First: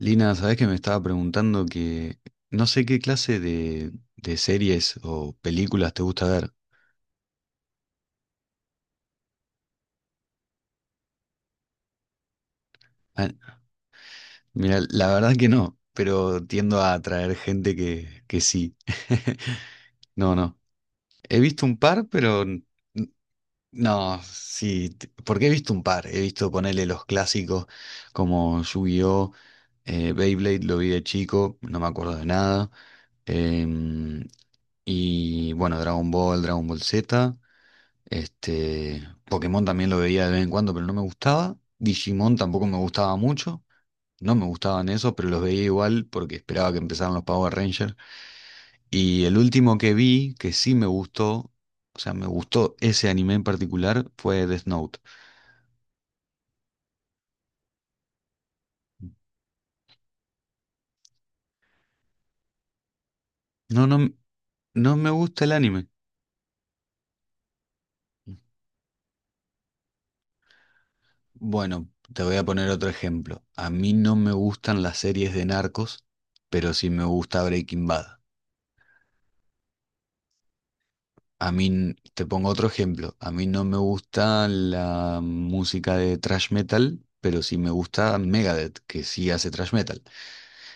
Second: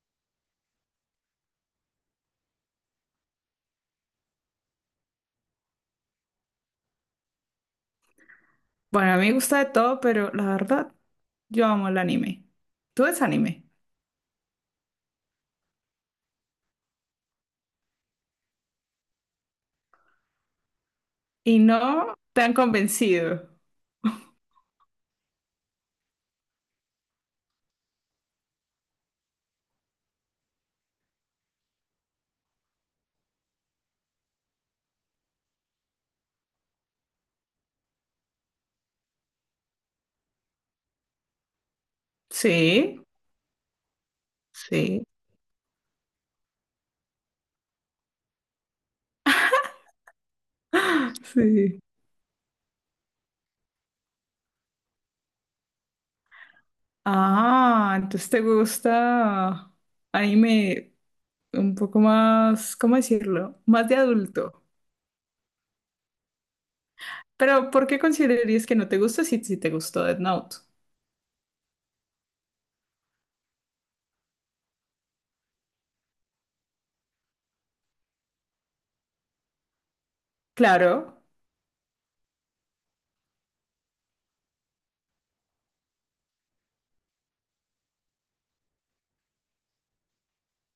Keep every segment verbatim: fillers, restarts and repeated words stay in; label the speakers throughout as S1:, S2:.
S1: Lina, sabés que me estaba preguntando que no sé qué clase de, de series o películas te gusta ver.
S2: Bueno, a mí me gusta de todo, pero la verdad, yo amo el anime. ¿Tú ves
S1: Ah,
S2: anime?
S1: mira, la verdad que no, pero tiendo a atraer gente que, que sí. No, no. He
S2: Y
S1: visto un par,
S2: no
S1: pero
S2: te han
S1: n-
S2: convencido.
S1: no, sí. t- Porque he visto un par. He visto ponerle los clásicos como Yu-Gi-Oh, eh, Beyblade, lo vi de chico, no me acuerdo de nada. Em, y bueno, Dragon Ball, Dragon Ball Z. Este, Pokémon también lo veía de vez en cuando, pero no me gustaba. Digimon tampoco me
S2: Sí,
S1: gustaba mucho. No me gustaban
S2: sí,
S1: esos, pero los veía igual porque esperaba que empezaran los Power Rangers. Y el último que vi, que sí me gustó,
S2: sí.
S1: o sea, me gustó ese anime en particular, fue Death Note.
S2: Ah, entonces te gusta anime un poco más, ¿cómo decirlo?
S1: No,
S2: Más de
S1: no,
S2: adulto.
S1: no me gusta el anime.
S2: Pero ¿por qué considerarías que no te gusta si, si te gustó Death Note?
S1: Bueno, te voy a poner otro ejemplo. A mí no me gustan las series de narcos, pero sí me gusta Breaking Bad.
S2: Claro,
S1: A mí, n- te pongo otro ejemplo, a mí no me gusta la música de thrash metal, pero sí me gusta Megadeth, que sí hace thrash metal.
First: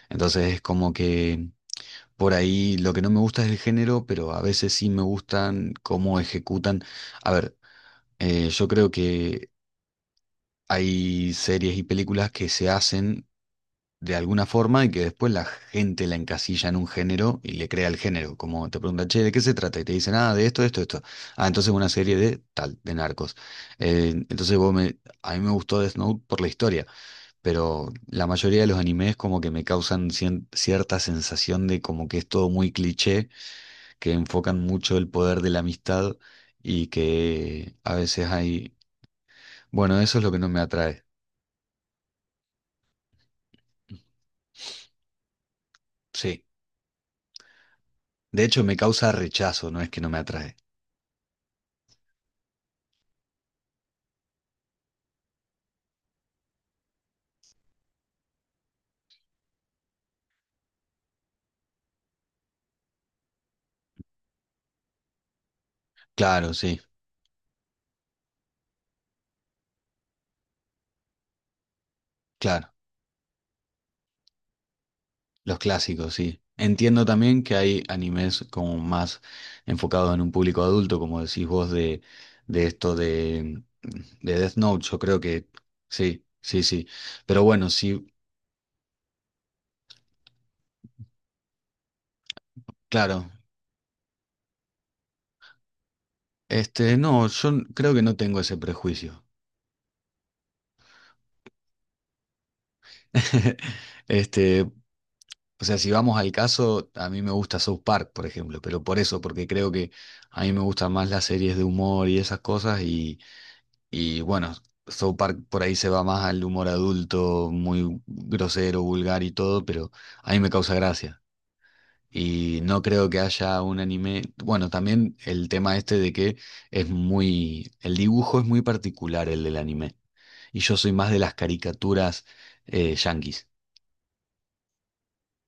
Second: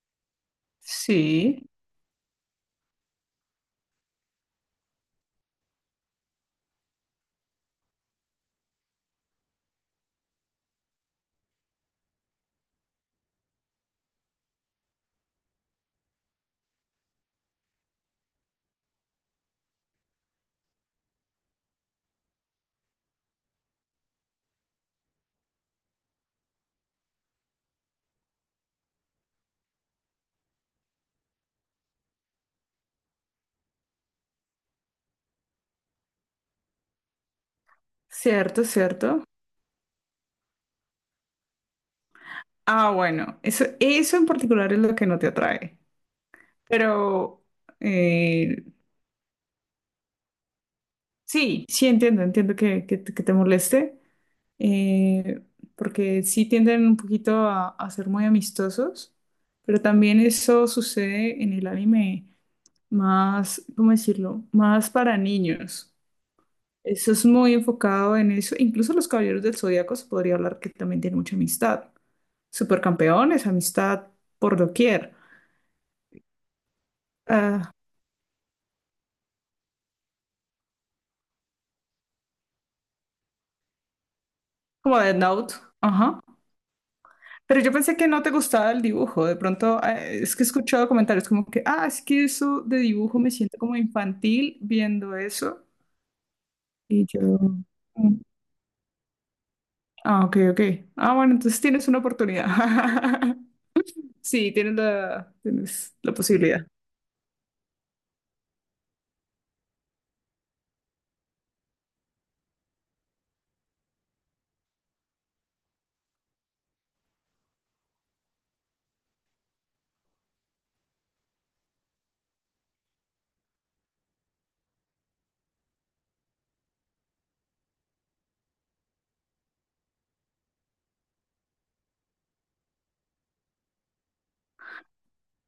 S1: Entonces es como que
S2: sí,
S1: por ahí lo que no me gusta es el género, pero a veces sí me gustan cómo ejecutan. A ver, eh, yo creo que hay series y películas que se hacen de alguna forma y que después la gente la encasilla en un género y le crea el género. Como te preguntan, che, ¿de qué se trata? Y te dicen, ah, de esto, esto, esto. Ah, entonces una serie de tal, de narcos. Eh, entonces vos me, a mí me gustó Death Note por la historia, pero la mayoría de los animes como que me causan cien- cierta sensación de como que es todo muy cliché, que enfocan mucho el poder de la amistad y que a veces
S2: cierto,
S1: hay...
S2: cierto.
S1: Bueno, eso es lo que no me atrae.
S2: Ah, bueno, eso, eso en particular es lo que no te atrae.
S1: Sí.
S2: Pero
S1: De hecho,
S2: eh,
S1: me causa rechazo, no es que no me atrae.
S2: sí, sí entiendo, entiendo que, que te que te moleste, eh, porque sí tienden un poquito a, a ser muy amistosos, pero también eso sucede en el anime más, ¿cómo decirlo? Más para niños.
S1: Claro, sí,
S2: Eso es muy enfocado en eso. Incluso los Caballeros del Zodíaco se podría hablar que también tienen mucha amistad.
S1: claro.
S2: Supercampeones, amistad por doquier.
S1: Los clásicos, sí. Entiendo también que
S2: Ah,
S1: hay animes como más enfocados en un público adulto, como decís vos, de, de esto de, de Death Note, yo
S2: como Death
S1: creo que
S2: Note. Ajá.
S1: sí, sí, sí. Pero
S2: Pero
S1: bueno,
S2: yo pensé
S1: sí,
S2: que no te gustaba el dibujo. De pronto, eh, es que he escuchado comentarios como que, ah, es que eso de dibujo
S1: claro.
S2: me siento como infantil viendo eso.
S1: Este,
S2: Y
S1: no,
S2: yo,
S1: yo n- creo que no
S2: "Mm,
S1: tengo ese prejuicio.
S2: ah, ok, ok. Ah, bueno, entonces tienes una oportunidad. Sí,
S1: Este,
S2: tienes la,
S1: o sea, si
S2: tienes la
S1: vamos al
S2: posibilidad.
S1: caso, a mí me gusta South Park, por ejemplo, pero por eso, porque creo que a mí me gustan más las series de humor y esas cosas. Y bueno, South Park por ahí se va más al humor adulto, muy grosero, vulgar y todo, pero a mí me causa gracia. Y no creo que haya un anime. Bueno, también el tema este de que es muy. El dibujo es muy particular el del anime. Y yo soy más de las caricaturas eh, yanquis.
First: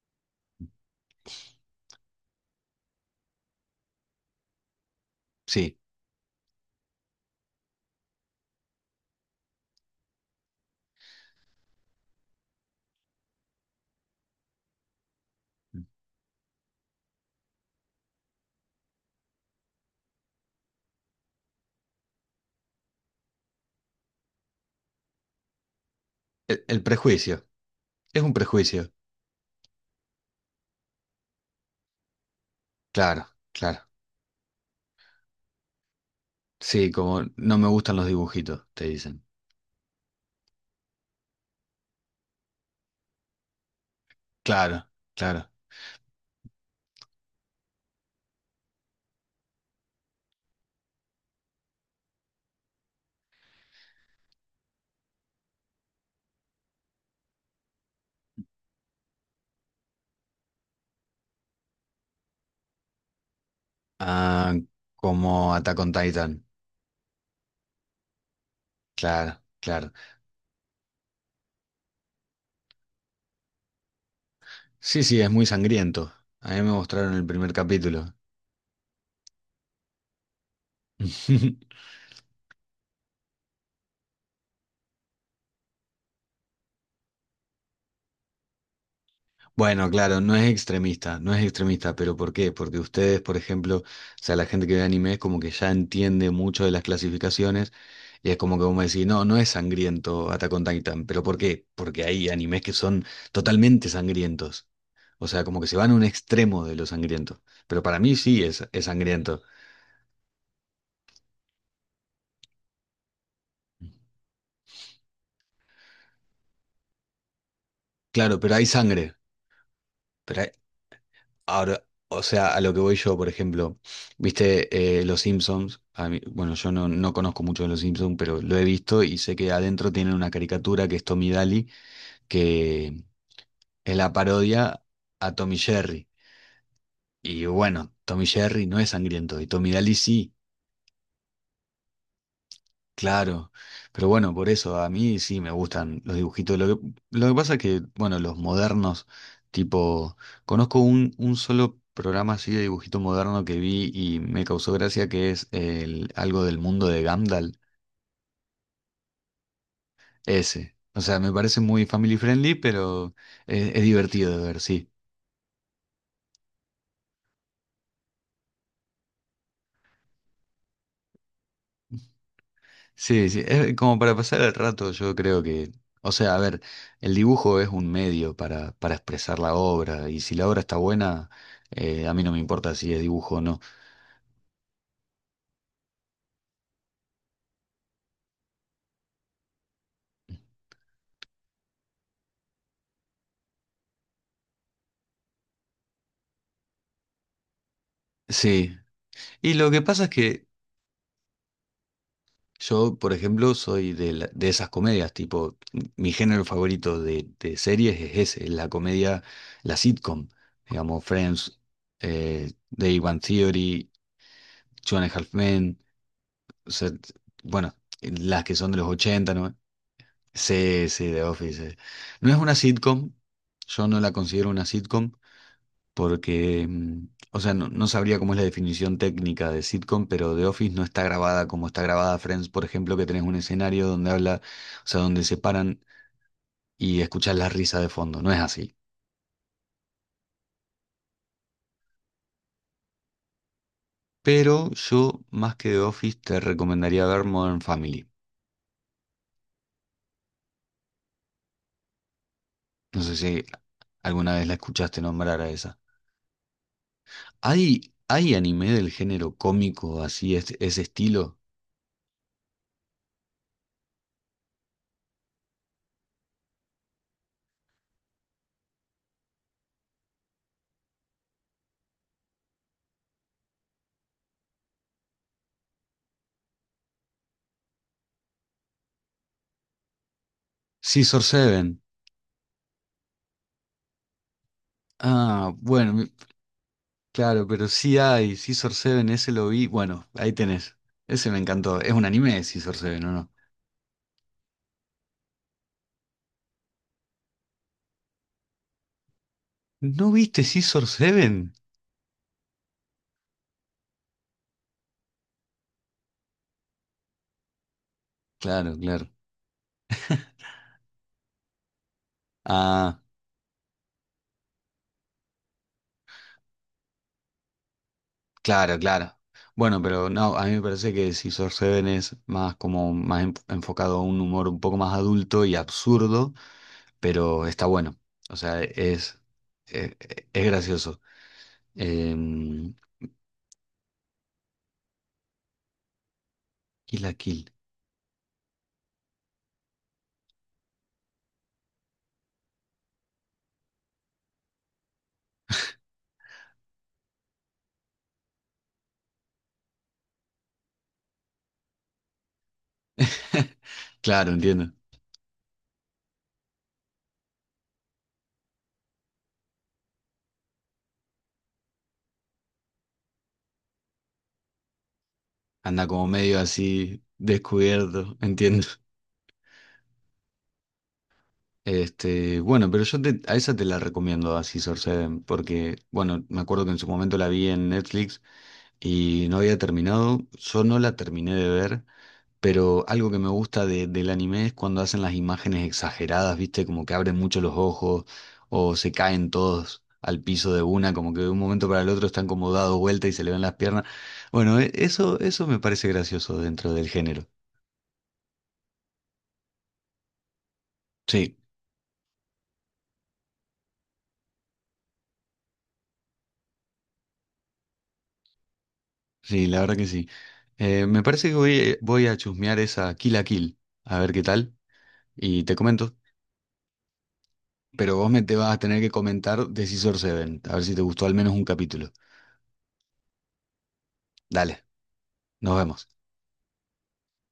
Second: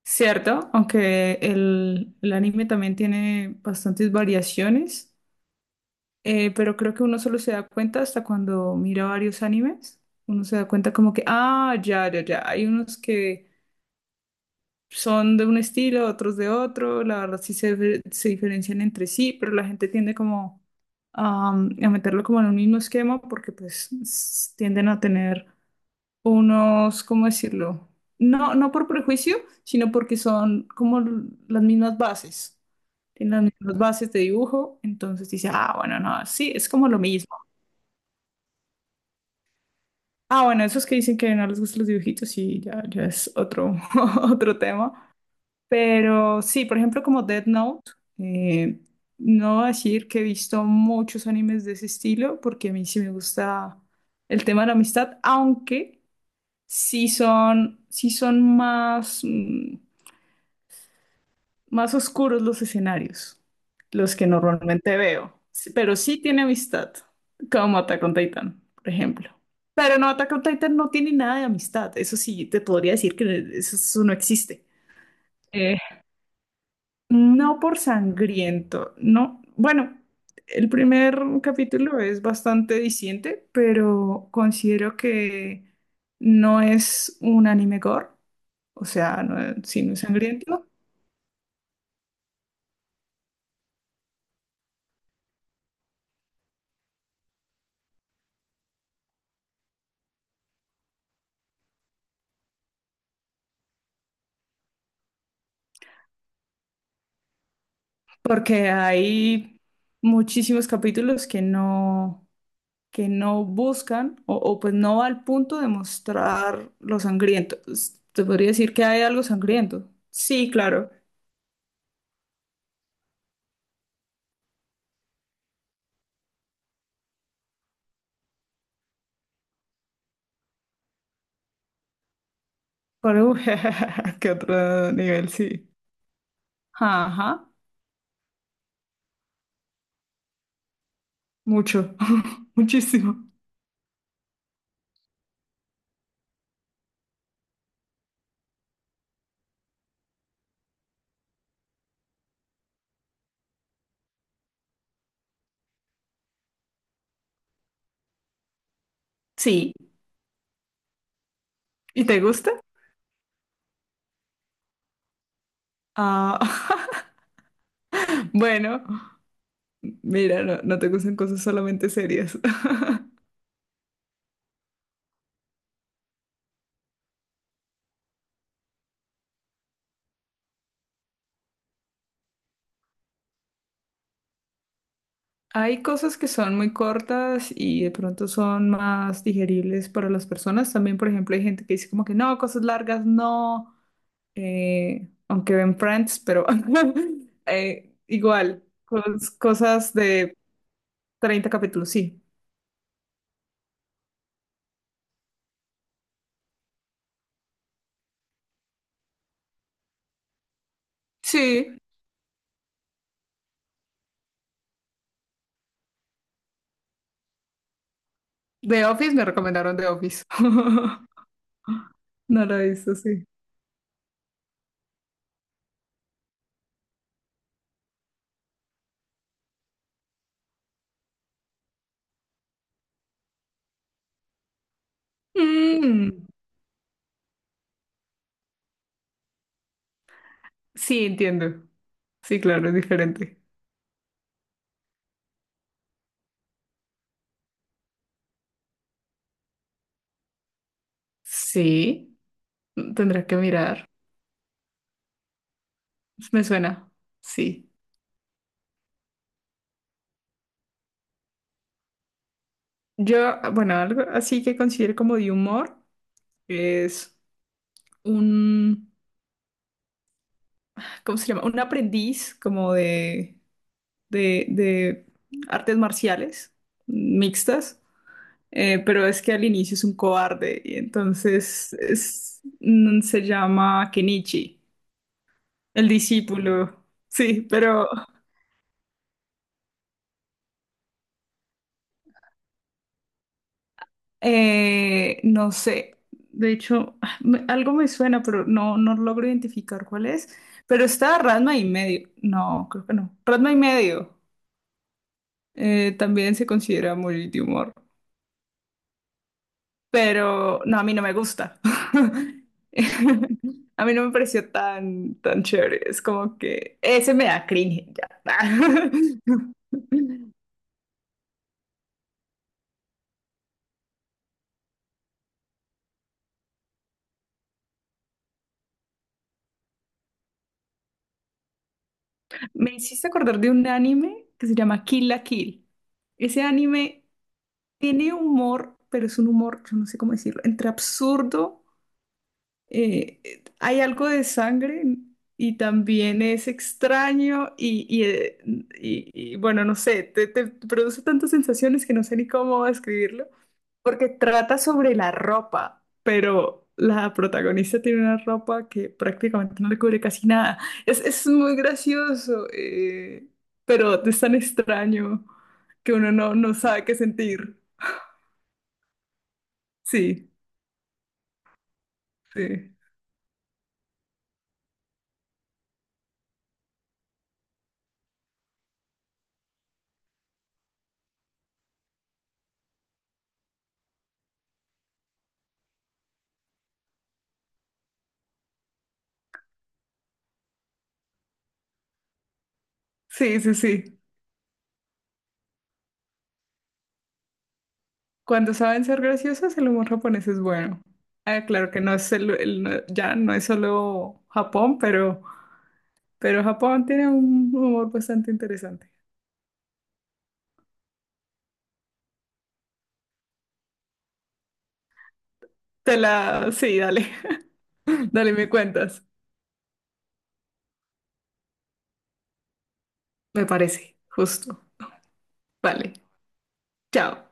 S2: Cierto, aunque el, el anime también tiene bastantes variaciones,
S1: Sí.
S2: eh, pero creo que uno solo se da cuenta hasta cuando mira varios animes. Uno se da cuenta como que, ah, ya, ya, ya. Hay unos que son de un estilo, otros de otro, la verdad sí se, difer- se diferencian entre sí, pero la gente tiende como am, a meterlo como en un mismo esquema porque pues s- tienden a tener
S1: El, el
S2: unos, ¿cómo
S1: prejuicio.
S2: decirlo?
S1: Es un
S2: No, no por
S1: prejuicio.
S2: prejuicio, sino porque son como l- las mismas bases.
S1: Claro,
S2: Tienen las mismas
S1: claro.
S2: bases de dibujo, entonces dice, ah, bueno, no, sí, es como
S1: Sí,
S2: lo
S1: como
S2: mismo.
S1: no me gustan los dibujitos, te dicen.
S2: Ah, bueno, esos que dicen que no les gustan los dibujitos, sí, ya, ya es otro, otro
S1: Claro,
S2: tema.
S1: claro.
S2: Pero sí, por ejemplo, como Death Note, eh, no voy a decir que he visto muchos animes de ese estilo, porque a mí sí me gusta el tema de la amistad, aunque sí son, sí son más, mm, más oscuros los escenarios, los que
S1: Ah,
S2: normalmente veo.
S1: como
S2: Sí,
S1: Attack on
S2: pero sí tiene
S1: Titan.
S2: amistad, como Attack on Titan, por ejemplo.
S1: Claro, claro.
S2: Pero no, Attack on Titan no tiene nada de amistad. Eso sí, te podría decir que eso eso no existe.
S1: Sí, sí, es muy
S2: Eh,
S1: sangriento. A mí me mostraron el primer
S2: No por
S1: capítulo.
S2: sangriento, no. Bueno, el primer capítulo es bastante diciente, pero considero que no es un anime gore, o sea, no, es- sí,
S1: Bueno,
S2: no es
S1: claro, no es
S2: sangriento,
S1: extremista, no es extremista, pero ¿por qué? Porque ustedes, por ejemplo, o sea, la gente que ve anime es como que ya entiende mucho de las clasificaciones y es como que vos me decís, no, no es sangriento Attack on Titan, pero ¿por qué? Porque hay animes que son totalmente sangrientos. O sea, como que se van a un extremo de lo sangriento. Pero para mí sí es,
S2: porque
S1: es sangriento.
S2: hay muchísimos capítulos que no, que no buscan o, o pues no va al punto de mostrar lo sangriento. Te
S1: Claro,
S2: podría
S1: pero hay
S2: decir que hay
S1: sangre.
S2: algo sangriento.
S1: Pero
S2: Sí,
S1: hay-
S2: claro.
S1: Ahora, o sea, a lo que voy yo, por ejemplo, viste eh, Los Simpsons. A mí- bueno, yo no, no conozco mucho de Los Simpsons, pero lo he visto y sé que adentro tienen una caricatura que es Tommy Daly, que
S2: Pero,
S1: es la
S2: qué
S1: parodia
S2: otro nivel,
S1: a Tommy
S2: sí.
S1: Jerry.
S2: Ajá.
S1: Y bueno, Tommy Jerry no es sangriento y Tommy Daly sí.
S2: Mucho, muchísimo.
S1: Claro, pero bueno, por eso a mí sí me gustan los dibujitos. Lo que, lo que pasa es que, bueno, los modernos, tipo, conozco un, un solo programa así de dibujito moderno que vi y me causó gracia que es el, algo del mundo de Gandalf,
S2: Sí.
S1: ese. O sea, me parece muy
S2: ¿Y
S1: family
S2: te gusta?
S1: friendly, pero es, es divertido de ver, sí.
S2: Ah, bueno, mira, no, no te gustan cosas solamente serias.
S1: Sí, sí, es como para pasar el rato, yo creo que, o sea, a ver, el dibujo es un medio para, para expresar la obra y si la obra está buena, eh, a mí no me importa si es dibujo o no.
S2: Hay cosas que son muy cortas y de pronto son más digeribles para las personas. También, por ejemplo, hay gente que dice como que no, cosas largas no, eh, aunque ven Friends, pero eh, igual,
S1: Sí,
S2: cos-
S1: y lo que
S2: cosas
S1: pasa es
S2: de
S1: que
S2: treinta capítulos, sí.
S1: yo, por ejemplo, soy de, la- de esas comedias, tipo, m- mi género favorito de, de series es ese, es la comedia, la sitcom, digamos, Friends,
S2: Sí,
S1: eh, The Big Bang Theory, Two and a Half Men, o sea, t- bueno, las que son de
S2: The
S1: los
S2: Office me
S1: ochenta, ¿no?
S2: recomendaron The Office.
S1: Sí, sí, The Office. eh. No es
S2: No
S1: una
S2: lo hizo,
S1: sitcom,
S2: sí.
S1: yo no la considero una sitcom porque, mm, o sea, no, no sabría cómo es la definición técnica de sitcom, pero The Office no está grabada como está grabada Friends, por ejemplo, que tenés un escenario donde habla, o sea, donde se paran
S2: Mm,
S1: y escuchás la risa de fondo, no es así.
S2: sí, entiendo. Sí, claro, es diferente.
S1: Pero yo, más que The Office, te recomendaría ver Modern Family.
S2: Sí,
S1: No sé
S2: tendrá que
S1: si
S2: mirar.
S1: alguna vez la escuchaste nombrar a esa.
S2: Me suena. Sí.
S1: ¿Hay, hay anime del género cómico así, es- ese estilo?
S2: Yo, bueno, algo así que considero como de humor es un, ¿cómo se llama? Un aprendiz como de, de, de artes marciales mixtas, eh, pero es que al inicio es un cobarde y
S1: Scissor
S2: entonces
S1: Seven.
S2: es- mm, se llama Kenichi.
S1: Ah,
S2: El
S1: bueno, mi-
S2: discípulo, sí,
S1: claro, pero
S2: pero
S1: sí hay, Scissor Seven, ese lo vi. Bueno, ahí tenés. Ese me encantó. Es un anime de Scissor Seven, ¿o no?
S2: eh, no sé. De hecho, ah, me- algo me suena, pero no, no logro identificar cuál
S1: ¿No
S2: es.
S1: viste
S2: Pero
S1: Scissor
S2: está
S1: Seven?
S2: Ranma y medio. No, creo que no. Ranma y medio eh, también se considera muy de humor.
S1: Claro, claro.
S2: Pero no, a mí no me gusta.
S1: Ah,
S2: A mí no me pareció tan, tan chévere. Es como que ese me da cringe ya.
S1: claro, claro. Bueno, pero no, a mí me parece que Scissor Seven es más como más en- enfocado a un humor un poco más adulto y absurdo, pero está bueno. O sea, es, es, es gracioso. Em,
S2: Me hiciste acordar de un anime que se llama Kill la Kill. Ese
S1: Kill
S2: anime
S1: la Kill.
S2: tiene humor, pero es un humor, yo no sé cómo decirlo, entre absurdo eh, eh, hay algo de sangre y también es extraño y, y, eh, y- y, bueno, no sé, te, te produce tantas sensaciones que no sé ni cómo describirlo, porque
S1: Claro,
S2: trata
S1: entiendo.
S2: sobre la ropa, pero la protagonista tiene una ropa que prácticamente no le cubre casi nada. Es, es muy gracioso, eh, pero es tan extraño
S1: Anda
S2: que
S1: como
S2: uno no,
S1: medio
S2: no sabe qué
S1: así
S2: sentir.
S1: descubierto, entiendo.
S2: Sí,
S1: Este, bueno,
S2: sí,
S1: pero yo te- a esa te la recomiendo a Scissor Seven, porque, bueno, me acuerdo que en su momento la vi en Netflix y no había terminado, yo no la terminé de ver, pero algo que me gusta de- del anime es cuando hacen las imágenes exageradas, ¿viste? Como que abren mucho los ojos o se caen todos al piso de una, como que de un momento para el otro están como dados vuelta y se le
S2: sí,
S1: ven las
S2: sí,
S1: piernas.
S2: sí.
S1: Bueno, e- eso, eso me parece gracioso dentro del género.
S2: Cuando saben ser graciosos, el humor japonés es bueno.
S1: Sí.
S2: Ah, claro que no es el, el- no- ya no es solo Japón, pero, pero Japón tiene un humor bastante interesante.
S1: Sí, la verdad que sí. Eh, me parece que voy, eh, voy a chusmear esa Kill a Kill, a ver qué tal, y te comento.
S2: Te la, sí, dale,
S1: Pero vos me
S2: dale,
S1: te
S2: me
S1: vas a tener que
S2: cuentas.
S1: comentar de Scissor Seven, a ver si te gustó al menos un capítulo.
S2: Me parece,
S1: Dale,
S2: justo.
S1: nos vemos.
S2: Vale, chao.